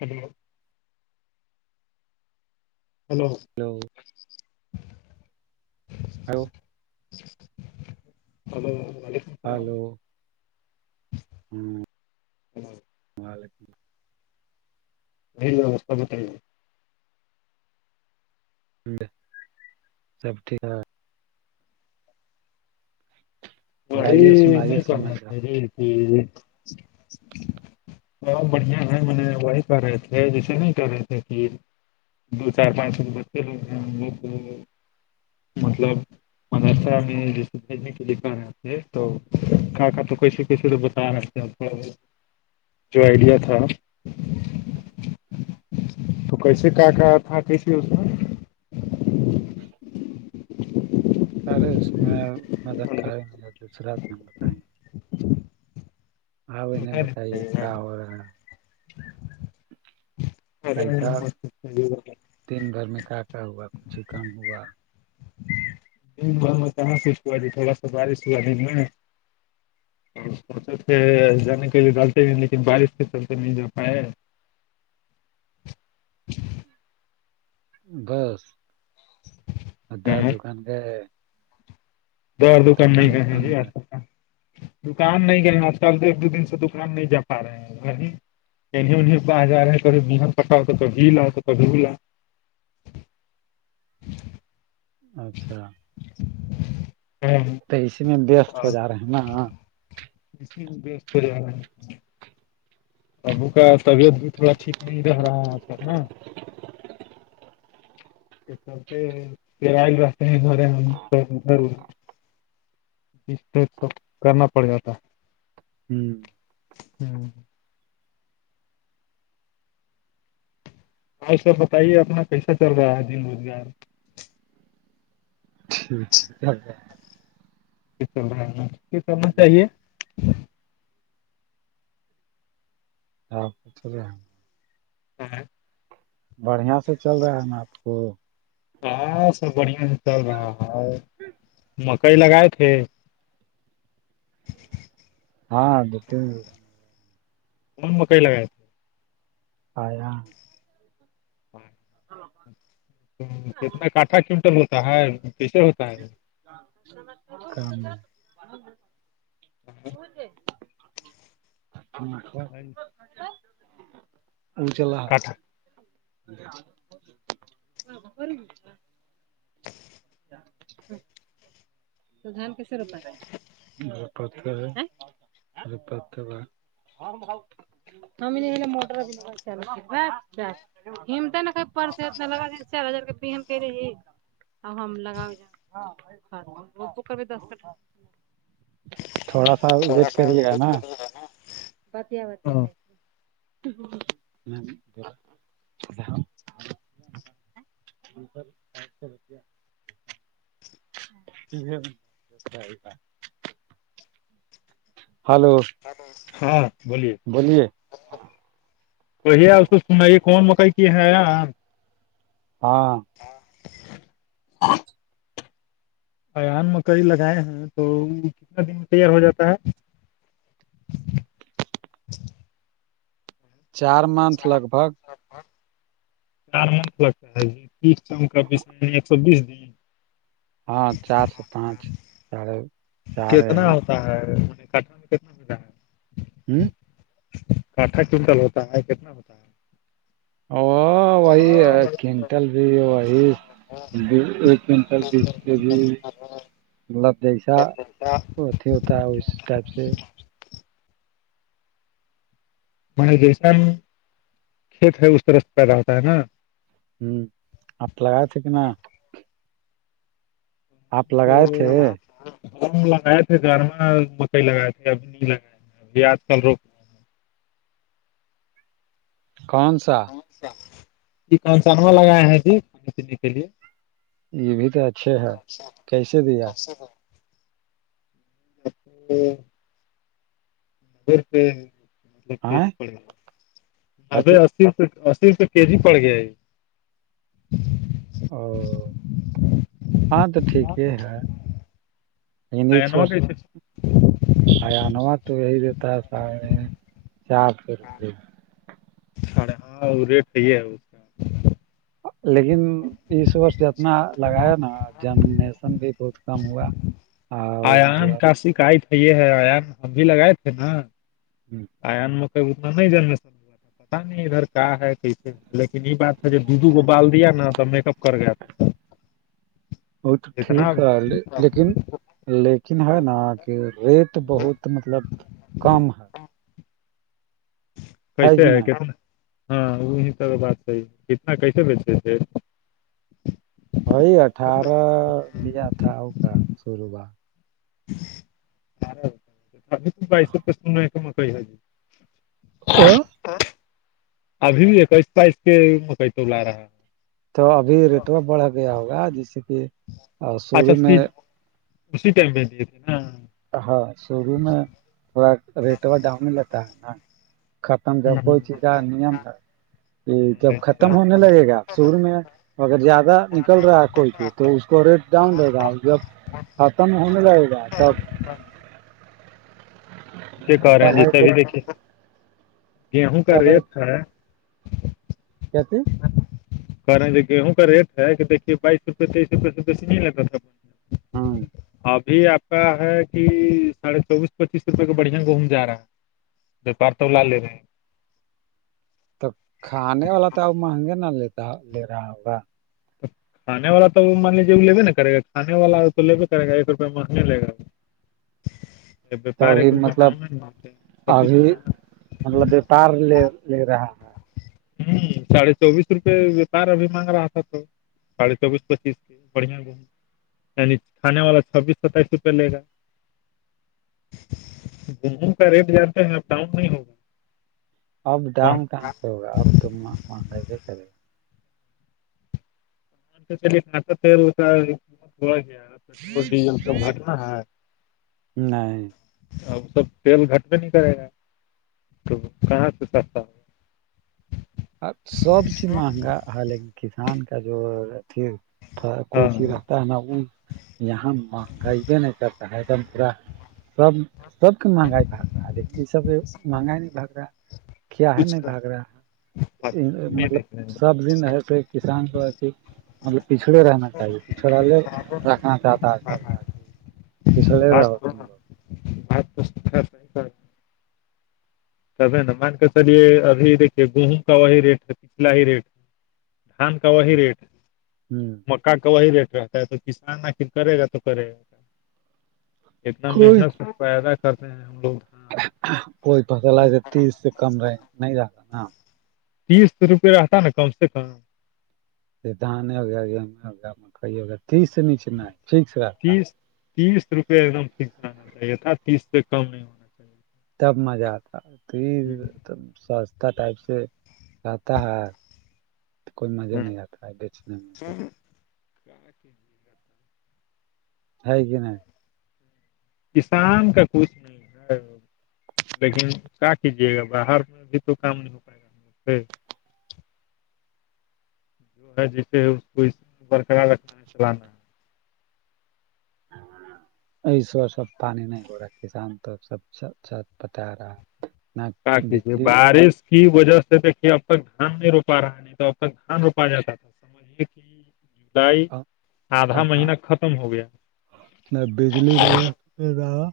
جی hello hello [unintelligible] hello hello السلام hello ہوں وعلیکم ال نہیںستہ بت گ ہے سب ٹھیک بی بتائیے سنائیے نہیں کرنا سمجھ پے رہا بہت بڑھیا ہے میں نے وہی کر رہے تھے جیسے نہیں کر رہے تھے کہل دو چار پانچ رو بچے ہو مطلب مدرسہ میں ڈج نہیں کے د پا رہا یہ تو کا کا تو کیسی کیسی تو بتا رہتے جو آئیڈیا تھا تو کیسے کا کہا تھا کیسے اس کا ارے اس میں انا دانکاری م دوسراان بتائیں گے آ نہیں بتائیے کیا ہو رہا ہے ارے م دین بھر میں کا کا ہوا کچھ ہی کم ہوا میں سو سج تھوڑ سواری سو آج میں اور سوچتے تھ جانے کے لیے ڈالتے نہیں لیکن بارش سے چلتے نہیں جا پائے بس ادار ہیں۔ دکان گئے دو اور دکان نہیں گئے ہیں جی آک کا دکان نہیں گنا چبد ایک دو دن سے دکان نہیں جا پا رہے ہیں گی ان ای باز جا ہے پٹاؤ کھی لاؤ کب ر لاؤ اچھا ہاں تو اس میں وست ہو جا رہے ہے نا [unintelligible] ابو کا طبیعت بھی تھوڑا ٹھیک نہیں رہا ہے آج کل نا تے کرل رہتے ہیں گارے ہمھر اس س کرنا پڑ جاتا ہوں ہوں ہ سب بتائیے اپنا کیسا چل رہا ہے دن روزگار ج ہے سنا چل رہا ہے۔ چاہیے جاں ب تور ہم ہوں بڑھیا سے چل رہا ہے نا آپ کو ہاں سب بڑھیا سے چل رہا ہے مکئی لگائے تھے [unintelligible] ہاں دو تین کوون مکئی لگا آیاں کتنا کاٹھا کنٹل ہوتا ہے کییسے ہوتا ہے [unintelligible] [unintelligible] [unintelligible] ہ ا چلا کاٹھا [unintelligible] ب گچا [unintelligible] تو دان کیسے روپا ہے دپد دپد کا ہم موٹر چ تو نا کہ پرس اتنا لگا د چار ہزار کے بی کر رہی اب ہم لگاؤ وہ کرب دس کٹ تھوڑا سا ویٹ کریے گا نا بتیا بتیا ہاں جائے ہم سر [unintelligible] [unintelligible] ہلو ہاں بولیے بولیے وہی اس کو سنائیے کون مکائی کی ہے یار ہاں ہاں اان مکئی لگائے ہیں تو وہ کتنے دن میں تیار ہو جاتا ہے چار منتھ لگ بھگ چار منتھ لگتا ہے کا ایک سو بیس دی ہاں چار سے پانچ چڑے کتنا ہوتا ہے ان کٹ میں کتنا ملا ہے ہوں کٹا چنٹل ہوتا ہے کتنا ہوتا ہے وہو وہی کنٹل بھی ہے وہی کنٹل بیس کے جی لب جیسا ہوتا ہے اس ٹائپ سے م جیس کھیت ہے اس طرح سے پیدا ہوتا ہے نا ہوں آپ لگائے تھے کہ ن آپ [inaudible] لگائے تھے وہ لگائے تھے گھر میں مکئی لگائے تھے ابھی نہیں لگائے تھے ابھی آج کل روک کون سا کانس لگاائے ہیں جی کھانے پینے کے لیے یہ بھی تو اچھے ہیں کیسے دیا اچھا ہاں [inaudible] روپے مطلب آئ پڑے گا نبے اچھی اسی سروپئے کے جی پڑ گیا او ہاں تو ٹھیک ہی ہے ہندچ آینوا وس کیسے آیاانوا تو یہی دیتا ہے ساڑھے چار سو روپے سے ہاں وہ ریٹ کئی ہے کا لیکن اس وورس جتنا لگایا نا جننیشن بھی بہت کم ہوا اور آان کا مطلب شکایت ہے یہ ہے آان ہم بھی لگائے تھے نا جی آیاان م کوئی بتنا نہیں جانے س پتا نہیں ادھر کا ہے کیسے لیکن یہ بات تھا جب دو دو گو بال دیا نا تو میک اپ کر گیا تھا [inaudible] وہ تو ٹھیک اتنا ہے لیکن لیکن ہے نا کہ ریٹ بہت مطلب کم ہے کیسے کہ ہے نہیں کتنا ہاں وہی سب بات ہےی کتنا کیسے بیچے تھ وہی اٹھارہ لیا تھا ا کا شروعات بائیسو پرسن نہیں تو میں کہئی آ جی [unintelligible] ابھی بھی ایک اسپائس کے مکئی تو لا رہا ہے تو ابھی ریٹو بڑھا گیا ہوگا جیسے کہ اچھا شروع میں اسی م میں دیے تھے نا ہاں شرو میں تھوڑا ریٹ اور ڈاؤن ہی لتا ہے نا ختم جب کوئی چیزا نیم ہے یہ جب ختم ہونے لگے گا سور میں اگر زیادہ نکل رہا ہے کوئی کے تو اس کو ریٹ ڈاؤن رہے گا جب ختم ہونے لگے گا تب اس کارے ہیں جیسے ابھی تب دیکھیے گیہوں کا ریٹ کیا ک رہے گیہوں کا ریٹ ہے کہ دھیے بائیس روپے تیس روپئے سے بیسی نہیں لگا تھا ہوں ابھی آپ کا ہے کہ ساڑھے چوبیس پچیس روپئے کو بڑھیا گوم جا رہا ہے وپار تولہ لیےب ہیں تو کھانے والا تو اب مہنگے نہ لیتا لے رہا ہوگا کھے والا تو وہ مان لیجیے وہ ل لیبےا کرےاھانے والا تو لیے کرے گا ایک روپیہ مہنے لے گا وہ تو ابھی روپئے مطلب ڈاؤن نہیں مانتے ہیں چھبیس ابھی روپئے مطلب وپار لے لے رہا ہوں ساھے چوبیس روپے وپار ابھی مانگ رہا تھا تو ساھے چوبیس پچیس بڑھیا بوم ینی کھانے والا چھبیس ستائیس روپئے لے گا گوں کا ریٹ زیادہ ہے اب ڈاؤن نہیں ہوگا اب وہاں ڈانؤ ٹاگ سے ہوگا اب تو ماننے کے کرے گا لیا پ ہوا گیا پیٹرول ڈیزل تو گٹنا ہے نہیں اب سب تیل گھٹ بھی نہیں کرے گا تو کہاں سے سستا ہو اب سب چیز مہنگا ہ لیکن کسان کا جو کوچا ہاں ت ن وہ یہاں مہنگائی بھی نہیں کرتا ہے ایک دم پورا سب سب کے مہنگاائی باگ رہا ہے لیکن اس سب سے مہنگائی نہیں باگ رہا کیا ہے کچھ نہیں بگ رہا ہے پتہ نہیں مطلب دیکھ رہے ہیں سب دن رہتے ہے کسان کو اھی مطلب پچھڑے رہنا چاہیے پچھڑا لے رکھنا چاہتا ہے سر پھلے رہا تم آ تو تب ہے نا مان کے چلیے ابھی دیکھیے گیہم کا وہی ریٹ ہے پچھلا ہی ریٹ دھان کا وہی ریٹ ہ پا کا وہی ریٹ رہتا ہے تو کسان آخر کرے گا تو کرے گا کیا؟ اتنا کوئی محنت پیدا کرتے ہیں ہم لوگ کوئی فصل ہےس تیس سے کم رہے نہیں ز رہا تیس روپے رہتا نا کم سے کم دان گم مک تیس نیچنا فٹکس را تیس تیس روپے ایک دم فکس آنا چاہیے تھا تیس سے کم نہیں ہونا چاہیے تب مزہ آتا تو یہ ہوں سستا ٹائپ سے کتا ہے کوئی مزے ہوں نہیں آتا بیچنے میںتے ا کرتا ہے کہ نہیں [unintelligible] کسان کا کچھ نہیں ہے [unintelligible] لیکن کیا کیجیے گا باہر میں بھی تو کام نہیں ہو پائے گا ہم لوگ سے جو جیسے اس کو برقرار رکھنا ہے چلانا ہے [unintelligible] ایس سب پانی نہیں ہو رہا ہے کسان تو سب س بتا رہا ہے نہ باقی بجلی بارش کی وجہ سے دیکھیے اب تک گھان نہیں رو پا رہا ہے نہیں تو اب تک گھان روپا جاتا تھا سمجے کہ ڈائی آدھا مہینہ ختم ہو گیا نہیں بجلی بڑھیا رہا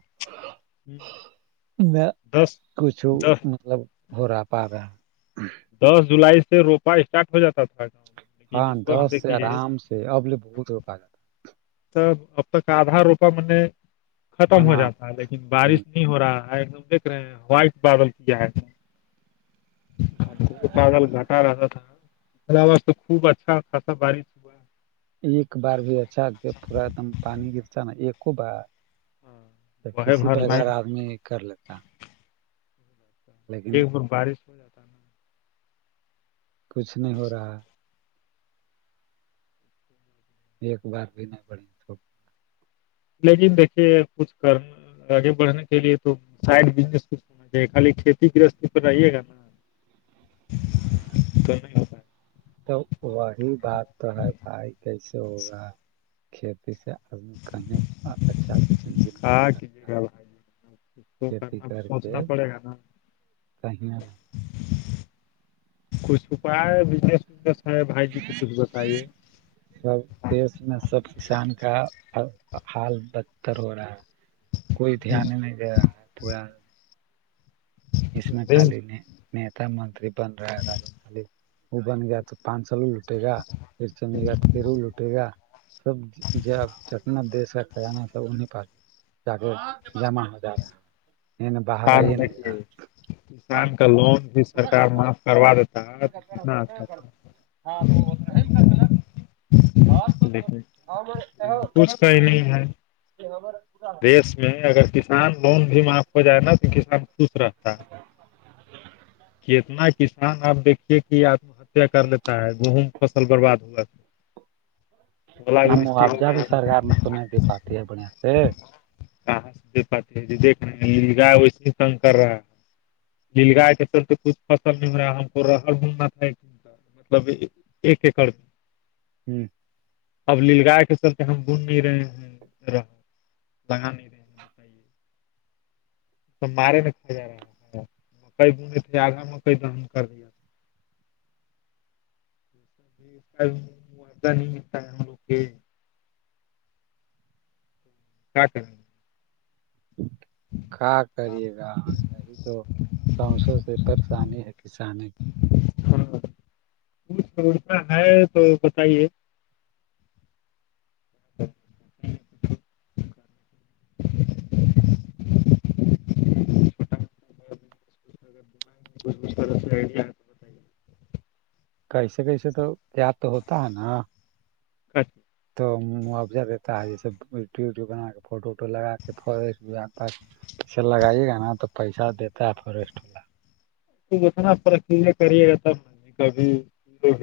میں دس کچھو دس مطلب ہو رہا پ رہا [unintelligible] دس جولائی سے روپا اسٹارٹ ہو جاتا تھا گاؤں میں لیکن اس وقت دیکھیے تو اب بوت روکا گ ہے تب اب تک آدھا روپا میں نے ختم ہو سماپت جاتا ہے لیکن بارش میں [unintelligible] نہیں ہو رہا ہے ہم دیکھ رہے ہیں وائٹ بادل کیا ہے [unintelligible] گھٹار رس تھا [unintelligible] تو خوب اچھا خاصا بارش [unintelligible] ایک بار بھی اچھا پورا ایک دم پانی گرتا نا ایکو بار ہاں وہ ہے کسی بھر بغیر لائن آدمی کر لیتا [unintelligible] لیکن ایک بار بارش ہو جاتا ہے نا کچھ نہیں ہو رہا ایک بار بھی نہیں پڑیںے لیکن دیکھیے کچھ کرنا آگے بڑھنے کے لیے تو سائڈ بس کچ خالی کھیتی گرہستی تو رہے گا نا تو نہیں ہوتا ہے تو وہی بات تو ہے بھائی کیسے تو ہوگا کھیتی سے آدمی کہیں اچھا سے زندگی میں بھی کہاں کیجیے کرتا [unintelligible] گا بھائی کچھ تو کھیتی کرنا کر کے سوچنا پڑے گا نا کہ [unintelligible] کچھ اپائے بزنس وزنس ہے بھائی جی تو کچھ بتائیے [unintelligible] [inaudible] دیش میں سب کسان کا حال بدتر ہو رہا ہے کوئی دھی نہیں نہیں گیا پورا اس میں خالی نہیں نیتا منری بن رہا ہے خ وہ بن گیا تو پان س ل لٹے گا پھر چمے گا تو پھر وہ لوٹے گا سب ج آپ جتنا دیس ہے کزانا سب انہیں پا جا کے جمع ہو جا رہا ہیں باہر آئی کسان نہیں رہا دیکھیے کسان کا لون بھی سرک معاف کروا دیتا [unintelligible] کتنا اچھا تھا ہاں تو وہ تو نہیں کر گا [unintelligible] تو لیکن بن کچھ ا صحیح نہیں ہے س [unintelligible] میں اگر کسان لون بھی معاف ہو جائے نا تو کسان خوش رہتا ہے [unintelligible] تنا کسان آپ دیکھیے کہ آم کر لیتا ہے گہوںم فصل برباد ہوا ن اولاوشٹی ہو ماوجہ بھی گیا سرکار تو نہیں د پاتی ہے بڑھیا سے کہاں پ ج دیکھ رہے نیل گائے ویسے کن کر رہا ہے نل گائے کے اس سے کچھ فصل نہیں ہو رہا ہم کو رہر گھومنا تھا مطلب ایک ایکڑ میں ہوں اب نل گائے کے سبتے ہم بن نہیں رہے ہیں رہ لگا نہیں رہ توب مارے میں کھ جا رہا تھا مکئی بنے تھے آدھا مکئی دم کر دیا ابھی نہیں اوکے ہاں سر ک کریے گا یہی تو سسوں سے پریشانی ہے کسان کی ہاں ہے تو بتائیے [inaudible] [inaudible] بوچ بوھ کر کیسے کیسے تو یاد تو ہوتا ہے نا [unintelligible] توب موجہ دیتا ہے جیسے یڈٹیوب وڈوب بنا کے فوٹو ووٹو لگا کے اسے لگائیے گا نا تو پیسہ دیتا ہے فوریسٹ والا تو اتنا پرکریا کریے گا کاب